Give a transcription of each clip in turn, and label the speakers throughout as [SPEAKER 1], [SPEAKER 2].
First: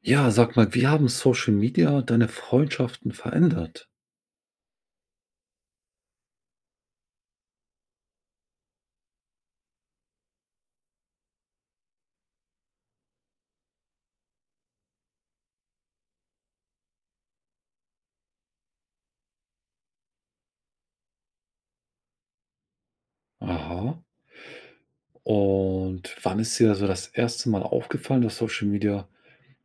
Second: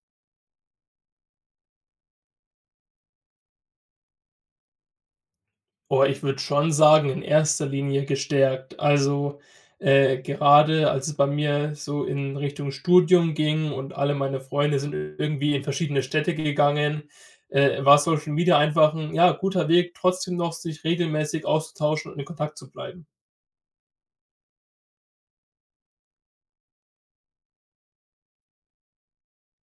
[SPEAKER 1] Ja, sag mal, wie haben Social Media deine Freundschaften verändert?
[SPEAKER 2] Oh, ich würde schon sagen, in erster Linie gestärkt. Also, gerade als es bei mir so in Richtung Studium ging und alle meine Freunde sind irgendwie in verschiedene Städte gegangen, war Social Media einfach ein ja, guter Weg, trotzdem noch sich regelmäßig auszutauschen und in Kontakt zu bleiben.
[SPEAKER 1] Aha. Und wann ist dir so das erste Mal aufgefallen, dass Social Media,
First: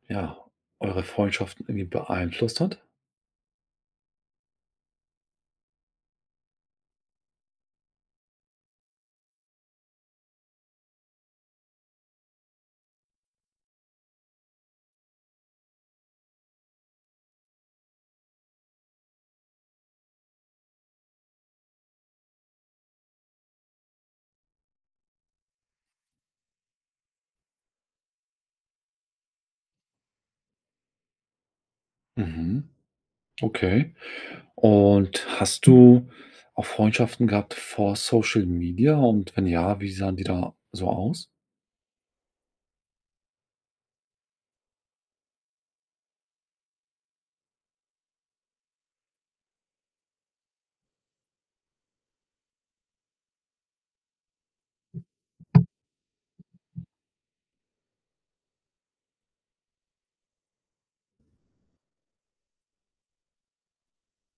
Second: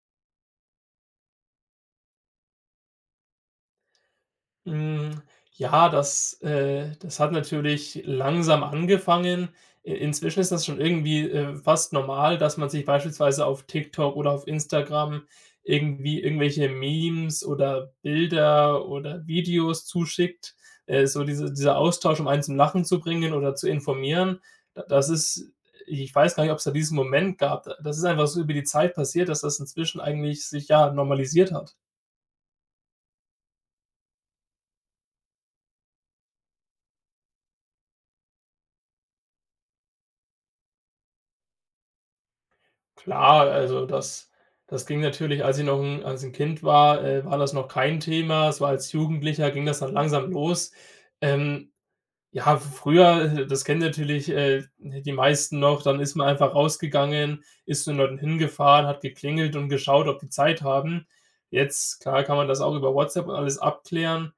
[SPEAKER 1] ja, eure Freundschaften irgendwie beeinflusst hat?
[SPEAKER 2] Hm, ja, das hat natürlich langsam angefangen. I Inzwischen ist das schon irgendwie, fast normal, dass man sich beispielsweise auf TikTok oder auf Instagram irgendwelche Memes oder Bilder oder Videos zuschickt. So dieser Austausch, um einen zum Lachen zu bringen oder zu informieren. Da das ist Ich weiß gar nicht, ob es da diesen Moment gab. Das ist einfach so über die Zeit passiert, dass das inzwischen eigentlich sich, ja, normalisiert hat.
[SPEAKER 1] Mhm. Okay. Und hast du auch Freundschaften gehabt vor Social Media? Und wenn ja, wie sahen die da so aus?
[SPEAKER 2] Klar, also das ging natürlich, als ich noch 'n als ein Kind war, war das noch kein Thema. Es war als Jugendlicher ging das dann langsam los. Ähm, ja, früher, das kennen natürlich, die meisten noch, dann ist man einfach rausgegangen, ist zu den Leuten hingefahren, hat geklingelt und geschaut, ob die Zeit haben. Jetzt, klar, kann man das auch über WhatsApp und alles abklären.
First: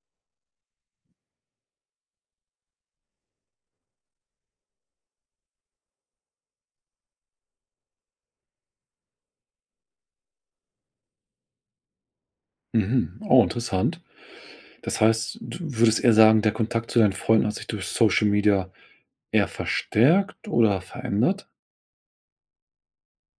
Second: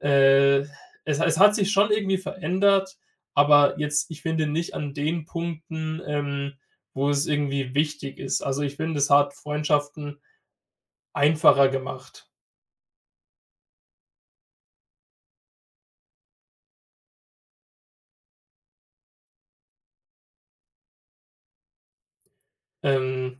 [SPEAKER 2] Äh, es hat sich schon irgendwie verändert, aber jetzt ich finde nicht an den Punkten, wo es irgendwie wichtig ist. Also, ich finde, es hat Freundschaften einfacher gemacht.
[SPEAKER 1] Mhm. Oh, interessant. Das heißt, du würdest eher sagen, der Kontakt zu deinen Freunden hat sich durch Social Media eher verstärkt oder verändert?
[SPEAKER 2] Ähm,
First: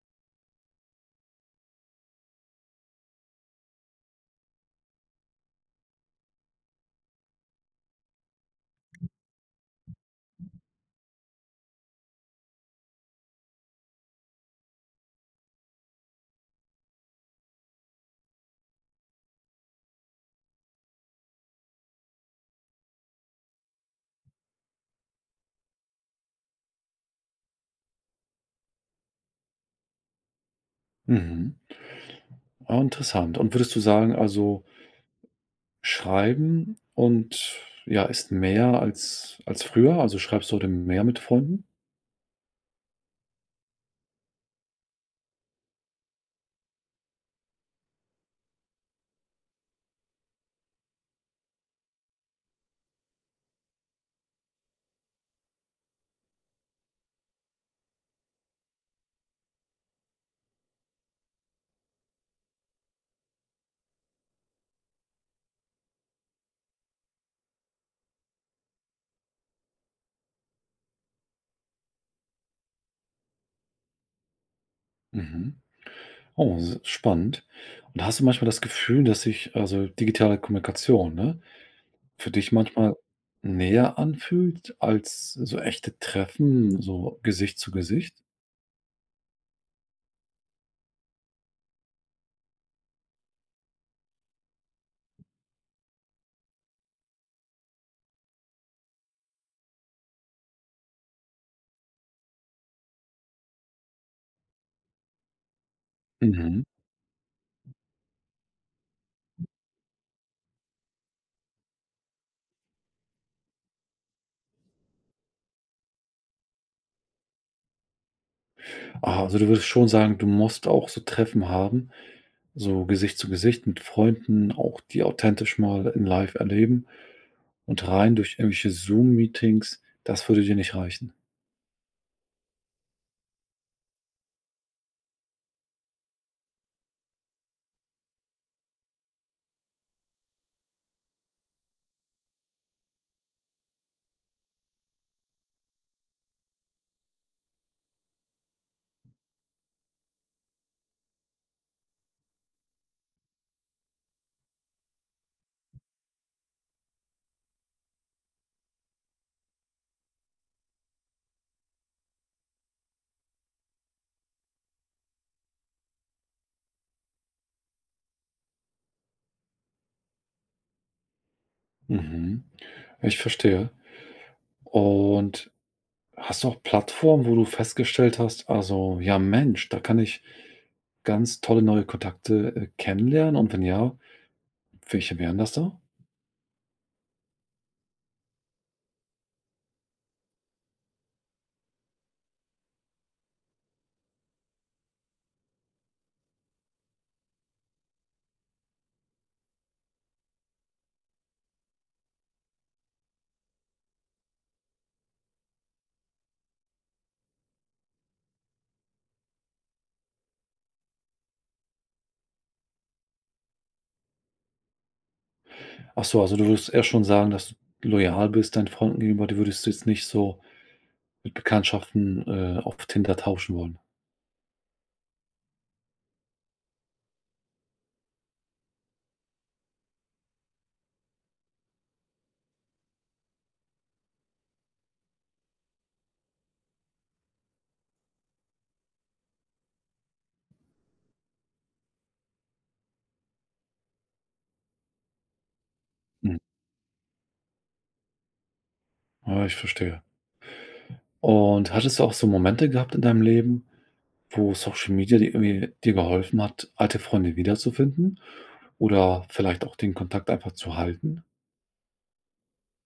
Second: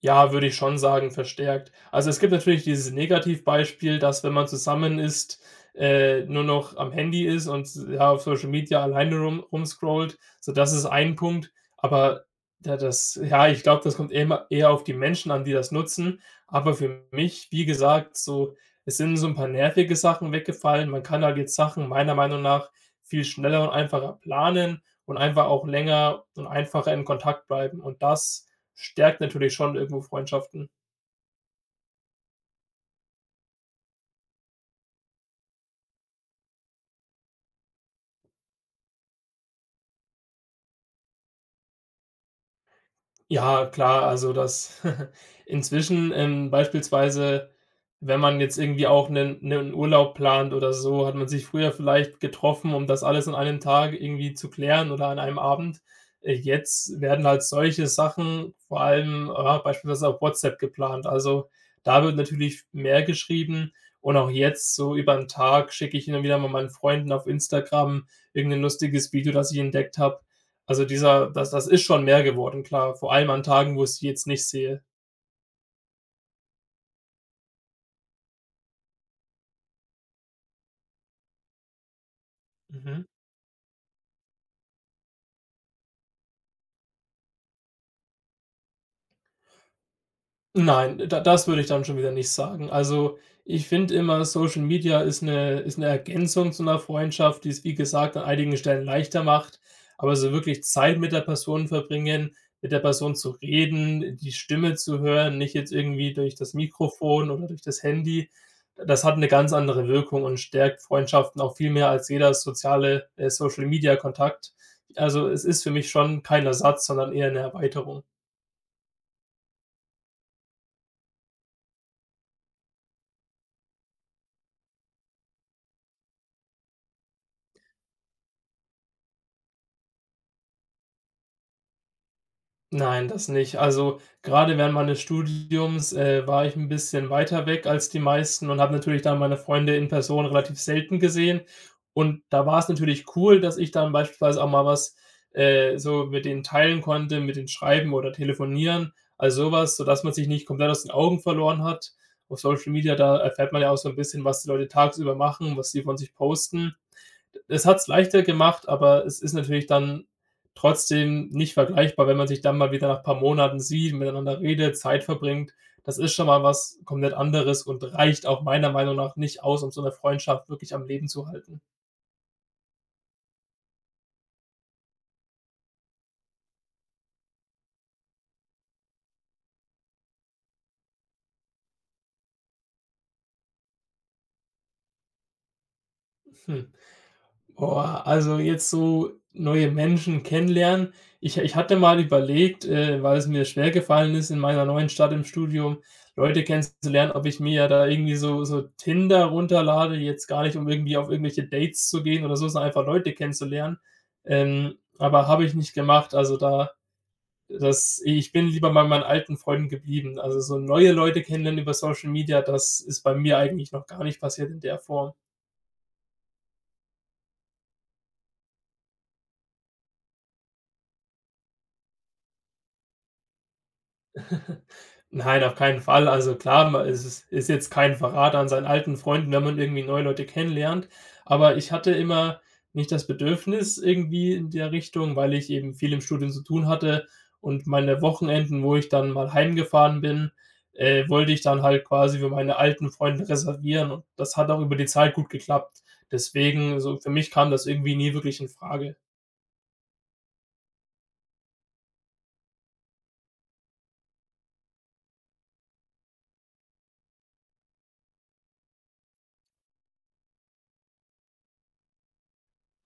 [SPEAKER 2] ja, würde ich schon sagen, verstärkt. Also, es gibt natürlich dieses Negativbeispiel, dass, wenn man zusammen ist, nur noch am Handy ist und ja, auf Social Media alleine rumscrollt. So, das ist ein Punkt, aber da das ja, ich glaube, das kommt immer eher auf die Menschen an, die das nutzen. Aber für mich, wie gesagt, so es sind so ein paar nervige Sachen weggefallen. Man kann halt jetzt Sachen meiner Meinung nach viel schneller und einfacher planen und einfach auch länger und einfacher in Kontakt bleiben. Und das stärkt natürlich schon irgendwo Freundschaften.
[SPEAKER 1] Mhm. Ah, interessant. Und würdest du sagen, also Schreiben und ja, ist mehr als, als früher? Also schreibst du heute mehr mit Freunden?
[SPEAKER 2] Ja, klar, also das inzwischen, beispielsweise, wenn man jetzt irgendwie auch einen Urlaub plant oder so, hat man sich früher vielleicht getroffen, um das alles an einem Tag irgendwie zu klären oder an einem Abend. Jetzt werden halt solche Sachen vor allem, ja, beispielsweise auf WhatsApp geplant. Also, da wird natürlich mehr geschrieben und auch jetzt so über den Tag schicke ich immer wieder mal meinen Freunden auf Instagram irgendein lustiges Video, das ich entdeckt habe. Also dieser das ist schon mehr geworden, klar, vor allem an Tagen, wo ich sie jetzt nicht sehe.
[SPEAKER 1] Mhm. Oh, spannend. Und hast du manchmal das Gefühl, dass sich also digitale Kommunikation, ne, für dich manchmal
[SPEAKER 2] Mhm.
[SPEAKER 1] näher anfühlt als so echte Treffen, so Gesicht zu Gesicht?
[SPEAKER 2] Nein, da das würde ich dann schon wieder nicht sagen. Also, ich finde immer, Social Media ist eine Ergänzung zu einer Freundschaft, die es, wie gesagt, an einigen Stellen leichter macht. Aber so wirklich Zeit mit der Person verbringen, mit der Person zu reden, die Stimme zu hören, nicht jetzt irgendwie durch das
[SPEAKER 1] Mhm.
[SPEAKER 2] Mikrofon oder durch das Handy, das hat eine ganz andere Wirkung und stärkt Freundschaften auch viel mehr als jeder soziale, Social Media Kontakt. Also, es ist für mich schon kein Ersatz, sondern eher eine Erweiterung.
[SPEAKER 1] Ah, also du würdest schon sagen, du musst auch so Treffen haben, so Gesicht zu Gesicht mit Freunden, auch die authentisch mal in Live erleben. Und rein durch irgendwelche Zoom-Meetings, das würde dir nicht reichen.
[SPEAKER 2] Nein, das nicht. Also, gerade während meines Studiums, war ich ein bisschen weiter weg als die meisten und habe natürlich dann meine Freunde in Person relativ selten gesehen. Und da war es natürlich cool, dass ich dann beispielsweise auch mal was, so mit denen teilen konnte, mit denen schreiben oder telefonieren, also so was, sodass man sich nicht komplett aus den Augen verloren hat. Auf Social Media, da erfährt man ja auch so ein bisschen, was die Leute tagsüber machen, was sie von sich posten. Es hat's leichter gemacht, aber es ist natürlich dann trotzdem nicht vergleichbar, wenn man sich dann mal wieder nach ein paar Monaten sieht, miteinander redet, Zeit verbringt. Das ist schon mal was komplett anderes und reicht auch meiner Meinung nach nicht aus, um so eine Freundschaft wirklich am Leben zu halten.
[SPEAKER 1] Mhm. Ich verstehe. Und hast du auch Plattformen, wo du festgestellt hast, also, ja Mensch, da kann ich ganz tolle neue Kontakte, kennenlernen, und wenn ja, welche wären das da?
[SPEAKER 2] Hm. Boah, also jetzt so neue Menschen kennenlernen. Ich hatte mal überlegt, weil es mir schwergefallen ist, in meiner neuen Stadt im Studium Leute kennenzulernen, ob ich mir ja da irgendwie so Tinder runterlade, jetzt gar nicht, um irgendwie auf irgendwelche Dates zu gehen oder so, sondern einfach Leute kennenzulernen. Aber habe ich nicht gemacht. Also da das ich bin lieber bei meinen alten Freunden geblieben. Also so neue Leute kennenlernen über Social Media, das ist bei mir eigentlich noch gar nicht passiert in der Form.
[SPEAKER 1] Ach so, also, du würdest eher schon sagen, dass du loyal bist deinen Freunden gegenüber, die würdest du jetzt nicht so mit Bekanntschaften, auf Tinder tauschen wollen.
[SPEAKER 2] Nein, auf keinen Fall. Also klar, ma es ist jetzt kein Verrat an seinen alten Freunden, wenn man irgendwie neue Leute kennenlernt. Aber ich hatte immer nicht das Bedürfnis irgendwie in der Richtung, weil ich eben viel im Studium zu tun hatte und meine Wochenenden, wo ich dann mal heimgefahren bin, wollte ich dann halt quasi für meine alten Freunde reservieren und das hat auch über die Zeit gut geklappt.
[SPEAKER 1] Mhm.
[SPEAKER 2] Deswegen, so für mich kam das irgendwie nie wirklich in Frage.
[SPEAKER 1] Ja, ich verstehe. Und hattest du auch so Momente gehabt in deinem Leben, wo Social Media dir irgendwie dir geholfen hat, alte Freunde wiederzufinden oder vielleicht auch den Kontakt einfach zu halten?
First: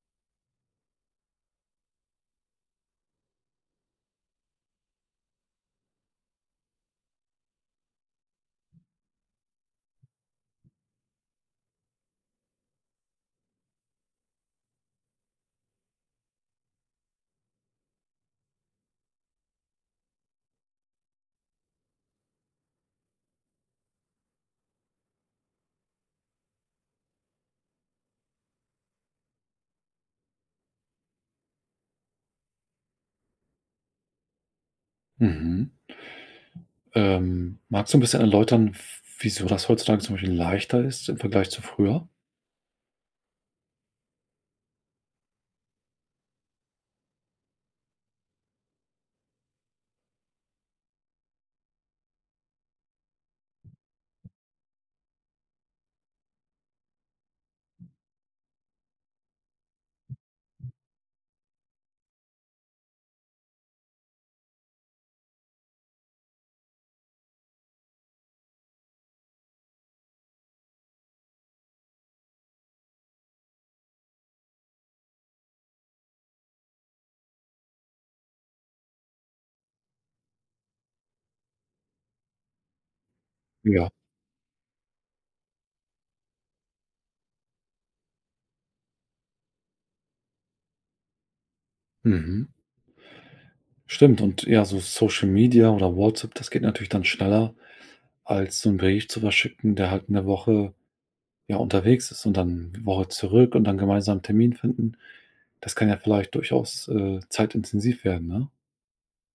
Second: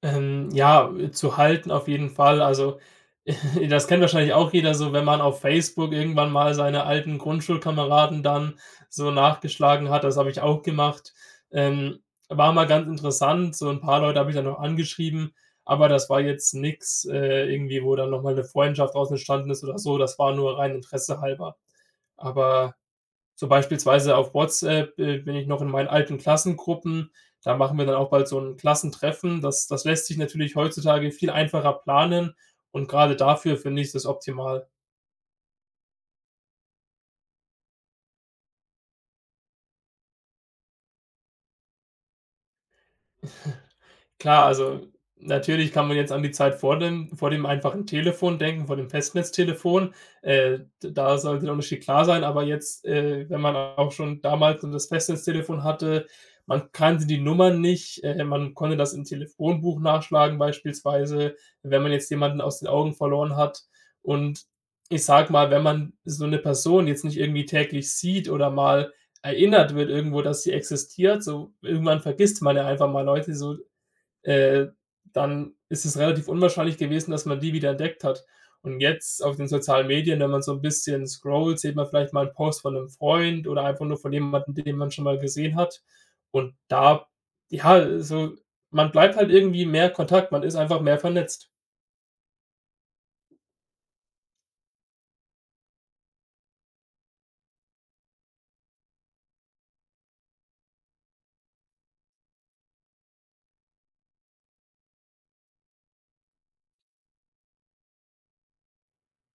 [SPEAKER 2] Ja, zu halten auf jeden Fall. Also, das kennt wahrscheinlich auch jeder so, wenn man auf Facebook irgendwann mal seine alten Grundschulkameraden dann so nachgeschlagen hat. Das habe ich auch gemacht. Ähm, war mal ganz interessant. So ein paar Leute habe ich dann noch angeschrieben, aber das war jetzt nix, irgendwie, wo dann noch mal 'ne Freundschaft draus entstanden ist oder so. Das war nur rein Interesse halber. Aber so beispielsweise auf WhatsApp, bin ich noch in meinen alten Klassengruppen. Da machen wir dann auch bald so ein Klassentreffen. Das lässt sich natürlich heutzutage viel einfacher planen und gerade dafür finde ich das optimal.
[SPEAKER 1] Mhm. Magst du ein bisschen erläutern, wieso das heutzutage zum Beispiel leichter ist im Vergleich zu früher?
[SPEAKER 2] Klar, also natürlich kann man jetzt an die Zeit vor dem einfachen Telefon denken, vor dem Festnetztelefon. D Da sollte der Unterschied klar sein, aber jetzt, wenn man auch schon damals das Festnetztelefon hatte, man kannte die Nummern nicht, man konnte das im Telefonbuch nachschlagen beispielsweise, wenn man jetzt jemanden aus den Augen verloren hat. Und ich sag mal, wenn man so eine Person jetzt nicht irgendwie täglich sieht oder mal erinnert wird irgendwo, dass sie existiert, so irgendwann vergisst man ja einfach mal Leute, so äh, dann ist es relativ unwahrscheinlich gewesen, dass man die wieder entdeckt hat. Und jetzt auf den sozialen Medien, wenn man so ein bisschen scrollt, sieht man vielleicht mal einen Post von einem Freund oder einfach
[SPEAKER 1] Ja.
[SPEAKER 2] nur von jemandem, den man schon mal gesehen hat. Und da ja, so man bleibt halt irgendwie mehr Kontakt, man ist einfach mehr vernetzt.
[SPEAKER 1] Mhm. Stimmt, und ja, so Social Media oder WhatsApp, das geht natürlich dann schneller als so einen Brief zu verschicken, der halt eine Woche, ja, unterwegs ist und dann 'ne Woche zurück, und dann gemeinsam 'n Termin finden. Das kann ja vielleicht durchaus, zeitintensiv werden, ne?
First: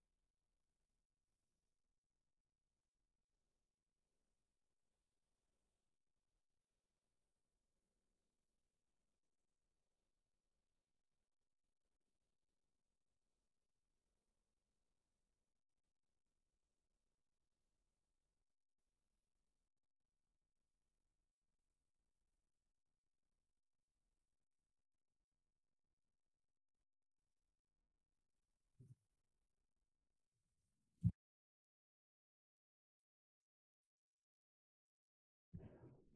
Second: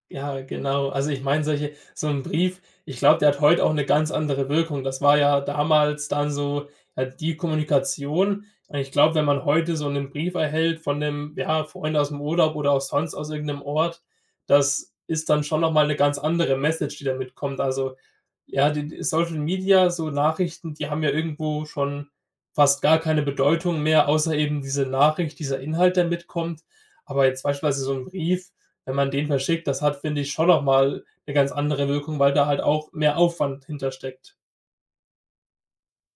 [SPEAKER 2] Ja, genau. Also, ich meine, solche so ein Brief, ich glaube, der hat heute auch eine ganz andere Wirkung. Das war ja damals dann so, ja, die Kommunikation. Und ich glaube, wenn man heute so einen Brief erhält von 'nem, ja, Freund aus dem Urlaub oder auch sonst aus irgendeinem Ort, das ist dann schon noch mal 'ne ganz andere Message, die damit kommt. Also, ja, die Social Media, so Nachrichten, die haben ja irgendwo schon fast gar keine Bedeutung mehr, außer eben diese Nachricht, dieser Inhalt, der mitkommt. Aber jetzt beispielsweise so ein Brief, wenn man den verschickt, das hat, finde ich, schon noch mal 'ne ganz andere Wirkung, weil da halt auch mehr Aufwand hintersteckt.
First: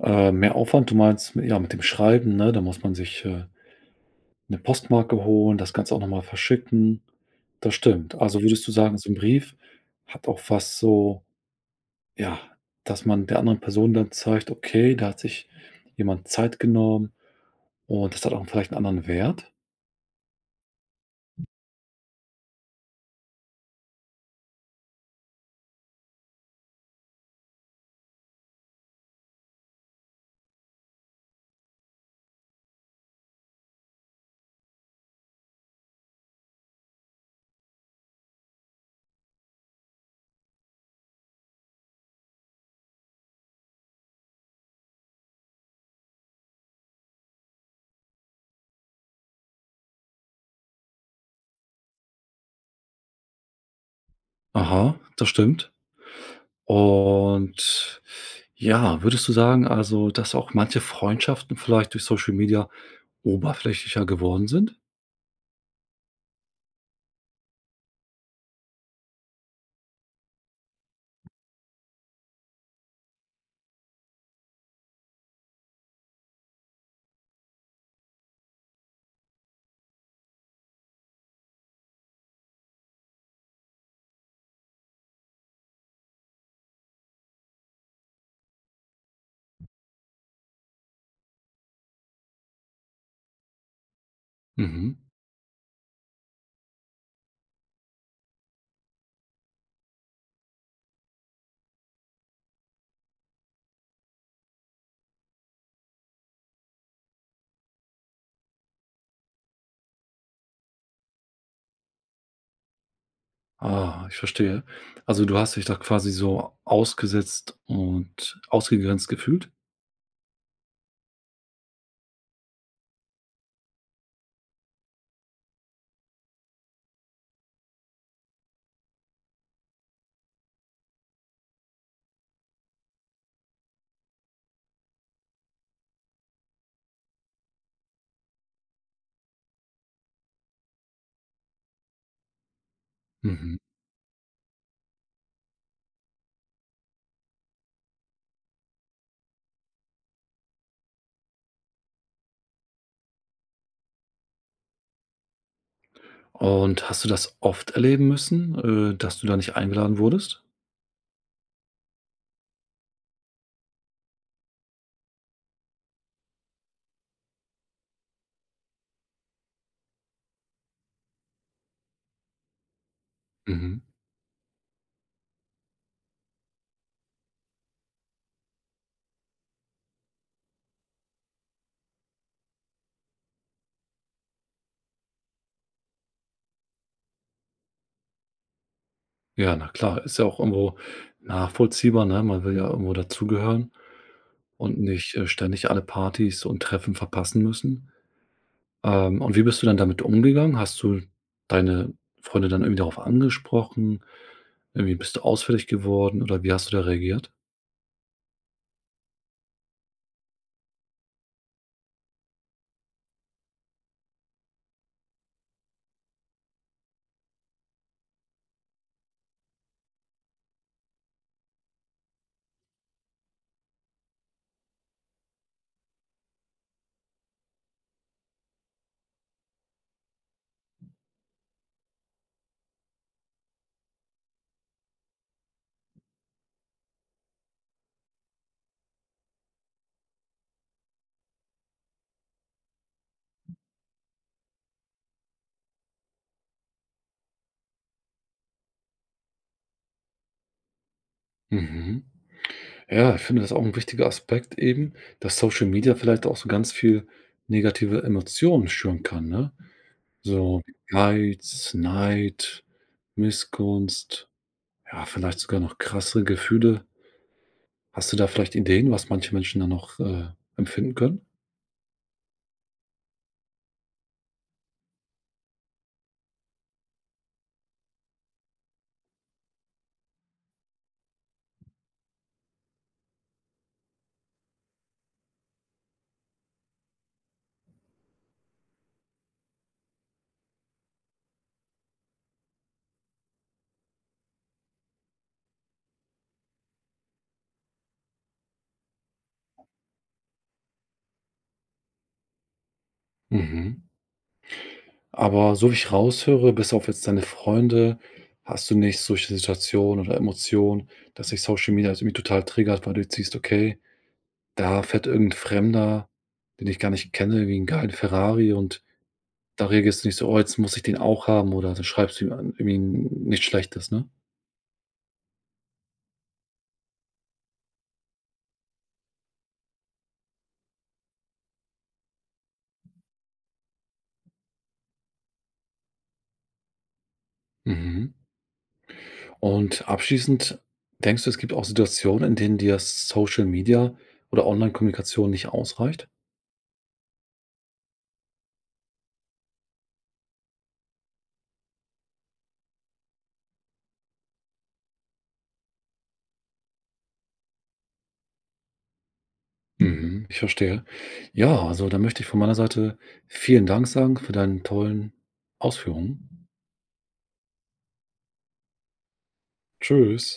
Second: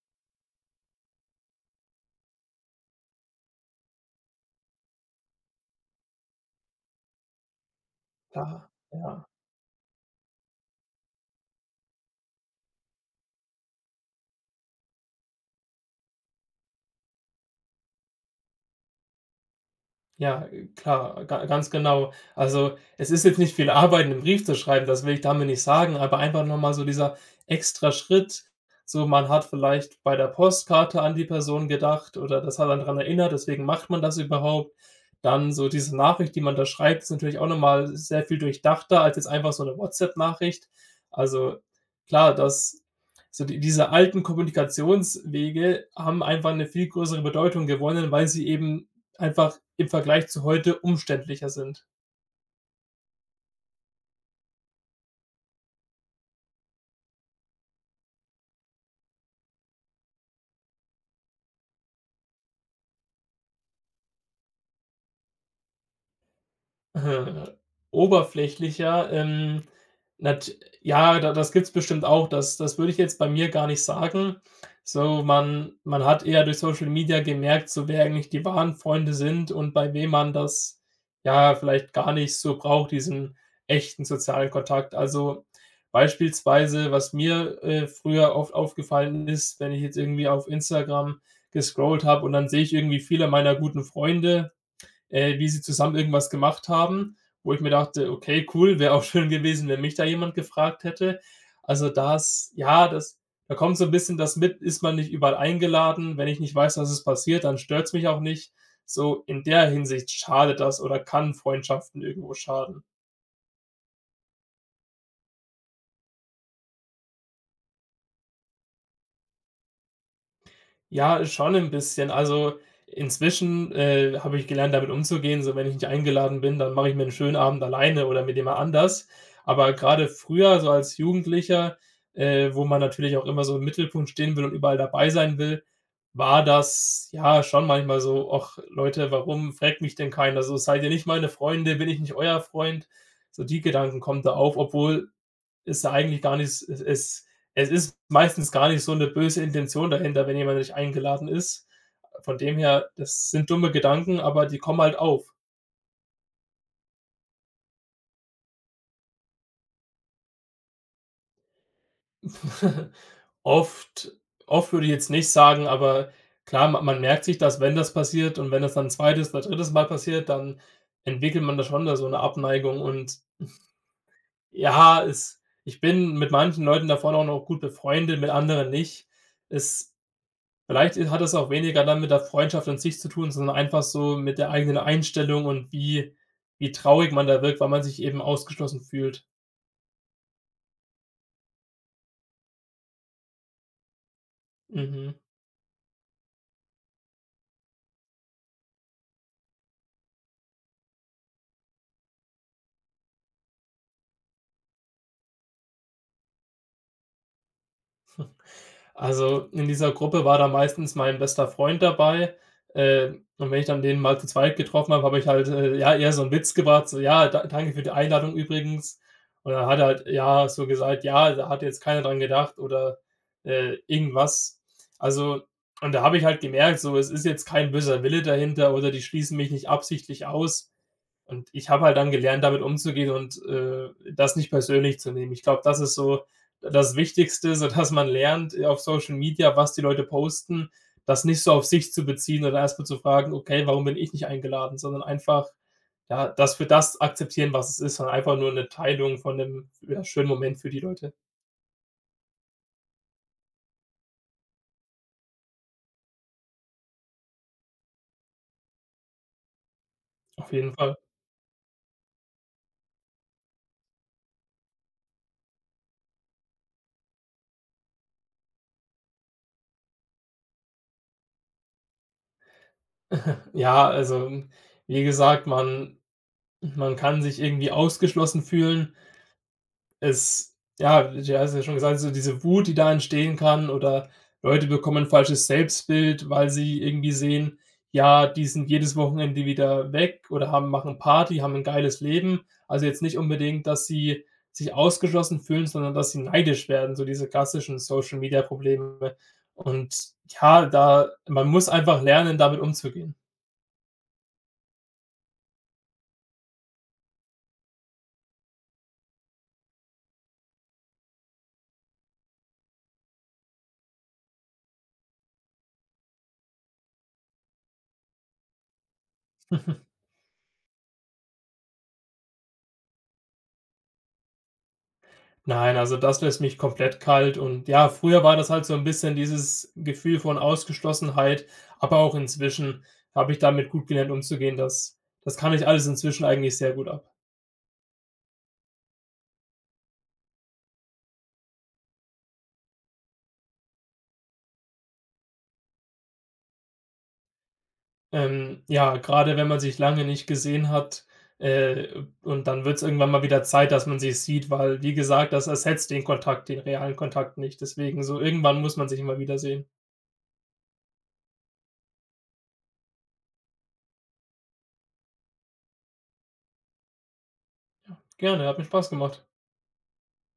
[SPEAKER 1] Mehr Aufwand du meinst, mit- ja, mit dem Schreiben, ne? Da muss man sich, 'ne Postmarke holen, das Ganze auch noch mal verschicken. Das stimmt. Also,
[SPEAKER 2] Da
[SPEAKER 1] würdest du sagen, so ein
[SPEAKER 2] ja.
[SPEAKER 1] Brief hat auch was so, ja, dass man der anderen Person dann zeigt: „Okay, da hat sich jemand Zeit genommen“, und das hat auch vielleicht einen anderen Wert?
[SPEAKER 2] Ja, klar, ga ganz genau. Also, es ist jetzt nicht viel Arbeit, 'nen Brief zu schreiben, das will ich damit nicht sagen, aber einfach noch mal so dieser extra Schritt. So, man hat vielleicht bei der Postkarte an die Person gedacht oder das hat einen dran erinnert, deswegen macht man das überhaupt. Dann so diese Nachricht, die man da schreibt, ist natürlich auch noch mal sehr viel durchdachter als jetzt einfach so 'ne WhatsApp-Nachricht. Also, klar, das so diese alten Kommunikationswege haben einfach 'ne viel größere Bedeutung gewonnen, weil sie eben einfach im Vergleich zu heute umständlicher sind.
[SPEAKER 1] Aha, das stimmt. Und ja, würdest du sagen, also, dass auch manche Freundschaften vielleicht durch Social Media oberflächlicher geworden sind?
[SPEAKER 2] äh, Oberflächlicher, nat ja, da das gibt's bestimmt auch. Das würde ich jetzt bei mir gar nicht sagen. So, man hat eher durch Social Media gemerkt, so wer eigentlich die wahren Freunde sind und bei wem man das, ja, vielleicht gar nicht so braucht, diesen echten sozialen Kontakt. Also, beispielsweise, was mir, früher oft aufgefallen ist, wenn ich jetzt irgendwie auf Instagram gescrollt habe und dann sehe ich irgendwie viele meiner guten Freunde
[SPEAKER 1] Mhm.
[SPEAKER 2] wie sie zusammen irgendwas gemacht haben, wo ich mir dachte: „Okay, cool, wäre auch schön gewesen, wenn mich da jemand gefragt hätte.“ Also, das ja, das da kommt so ein bisschen das mit, ist man nicht überall eingeladen. Wenn ich nicht weiß, was es passiert, dann stört's mich auch nicht. So in der Hinsicht schadet das oder kann Freundschaften irgendwo schaden.
[SPEAKER 1] Ah, ich verstehe. Also, du hast dich da quasi so ausgesetzt und ausgegrenzt gefühlt?
[SPEAKER 2] Ja, schon ein bisschen. Also, inzwischen, habe ich gelernt, damit umzugehen. So, wenn ich nicht eingeladen bin, dann mache ich mir einen schönen Abend alleine oder mit jemand anders. Aber gerade früher, so als Jugendlicher, wo man natürlich auch immer so im Mittelpunkt stehen will und überall dabei sein will, war das, ja, schon manchmal so: Ach Leute, warum fragt mich denn keiner so? Seid ihr nicht meine Freunde? Bin ich nicht euer Freund?“ So
[SPEAKER 1] Mhm.
[SPEAKER 2] die Gedanken kommen da auf, obwohl ist da eigentlich gar nicht es ist meistens gar nicht so eine böse Intention dahinter, wenn jemand nicht eingeladen ist. Von dem her, das sind dumme Gedanken, aber die kommen halt auf.
[SPEAKER 1] Und hast du das oft erleben müssen, dass du da nicht eingeladen wurdest?
[SPEAKER 2] Oft oft würde ich jetzt nicht sagen, aber klar, ma man merkt sich das, wenn das passiert und wenn das dann 'n 2. oder drittes Mal passiert, dann entwickelt man da schon da so eine Abneigung und
[SPEAKER 1] Mhm.
[SPEAKER 2] ja, es ich bin mit manchen Leuten da vorne auch noch gut befreundet, mit anderen nicht. Es Vielleicht hat es auch weniger dann mit der Freundschaft an sich zu tun, sondern einfach so mit der eigenen Einstellung und wie traurig man da wirkt, weil man sich eben ausgeschlossen fühlt.
[SPEAKER 1] Ja, na klar, ist ja auch irgendwo nachvollziehbar, ne? Man will ja irgendwo dazugehören und
[SPEAKER 2] Mhm.
[SPEAKER 1] nicht, ständig alle Partys und Treffen verpassen müssen. Und wie bist du dann damit umgegangen? Hast du deine Freunde dann irgendwie darauf angesprochen? Irgendwie bist du ausfällig geworden, oder wie hast du da reagiert?
[SPEAKER 2] Also, in dieser Gruppe war da meistens mein bester Freund dabei, äh, und wenn ich dann den mal zu zweit getroffen habe, habe ich halt, ja, eher so einen Witz gebracht, so: „Ja, da danke für die Einladung übrigens.“ Und dann hat er halt, ja, so gesagt: „Ja, da hat jetzt keiner dran gedacht“ oder, irgendwas. Also und da habe ich halt gemerkt, so, es ist jetzt kein böser Wille dahinter oder die schließen mich nicht absichtlich aus. Und ich habe halt dann gelernt, damit umzugehen und, das nicht persönlich zu nehmen. Ich glaube, das ist so das Wichtigste, so dass man lernt, auf Social Media, was die Leute posten, das nicht so auf sich zu beziehen oder erstmal zu fragen: „Okay, warum bin ich nicht eingeladen?“, sondern einfach, ja, das für das akzeptieren, was es ist und einfach nur eine Teilung von 'nem, ja, schönen Moment für die Leute,
[SPEAKER 1] Mhm. Ja, ich finde das auch ein wichtiger Aspekt eben, dass Social Media vielleicht auch so ganz viel negative Emotionen schüren kann, ne?
[SPEAKER 2] auf
[SPEAKER 1] So
[SPEAKER 2] jeden Fall.
[SPEAKER 1] Geiz, Neid, Missgunst, ja, vielleicht sogar noch krassere Gefühle. Hast du da vielleicht Ideen, was manche Menschen da noch, empfinden können?
[SPEAKER 2] Ja, also, wie gesagt, man kann sich irgendwie ausgeschlossen fühlen. Es ja, du hast ja schon gesagt, so diese Wut, die da entstehen kann oder Leute bekommen ein falsches Selbstbild, weil sie irgendwie sehen, ja, die sind jedes Wochenende wieder weg oder haben machen Party, haben ein geiles Leben. Also, jetzt nicht unbedingt, dass sie sich ausgeschlossen fühlen, sondern dass sie neidisch werden, so diese klassischen Social-Media-Probleme. Und ja, da man muss einfach lernen, damit umzugehen.
[SPEAKER 1] Mhm. Aber so wie ich raushöre, bis auf jetzt deine Freunde, hast du nicht solche Situationen oder Emotionen, dass sich Social Media jetzt irgendwie total triggert, weil du jetzt siehst: Okay, da fährt irgendein Fremder, den ich gar nicht kenne, wie 'n geilen Ferrari, und da reagierst du nicht so: „Oh, jetzt muss ich den auch haben“, oder dann schreibst du ihm an irgendwie nichts Schlechtes, ne?
[SPEAKER 2] Nein, also das lässt mich komplett kalt und ja, früher war das halt so ein bisschen dieses Gefühl von Ausgeschlossenheit, aber auch inzwischen habe ich damit gut gelernt umzugehen. Das kann ich alles inzwischen eigentlich sehr gut ab.
[SPEAKER 1] Mhm. Und abschließend, denkst du, es gibt auch Situationen, in denen dir Social Media oder Online-Kommunikation nicht ausreicht?
[SPEAKER 2] Ja, gerade wenn man sich lange nicht gesehen hat, äh, und dann wird es irgendwann mal wieder Zeit, dass man sich sieht, weil, wie gesagt, das ersetzt den Kontakt, den realen Kontakt nicht. Deswegen so irgendwann muss man sich immer wieder sehen.
[SPEAKER 1] Mhm, ich verstehe. Ja, also dann möchte ich von meiner Seite vielen Dank sagen für deinen tollen Ausführungen.
[SPEAKER 2] Gerne, hat mir Spaß gemacht.
[SPEAKER 1] Tschüss.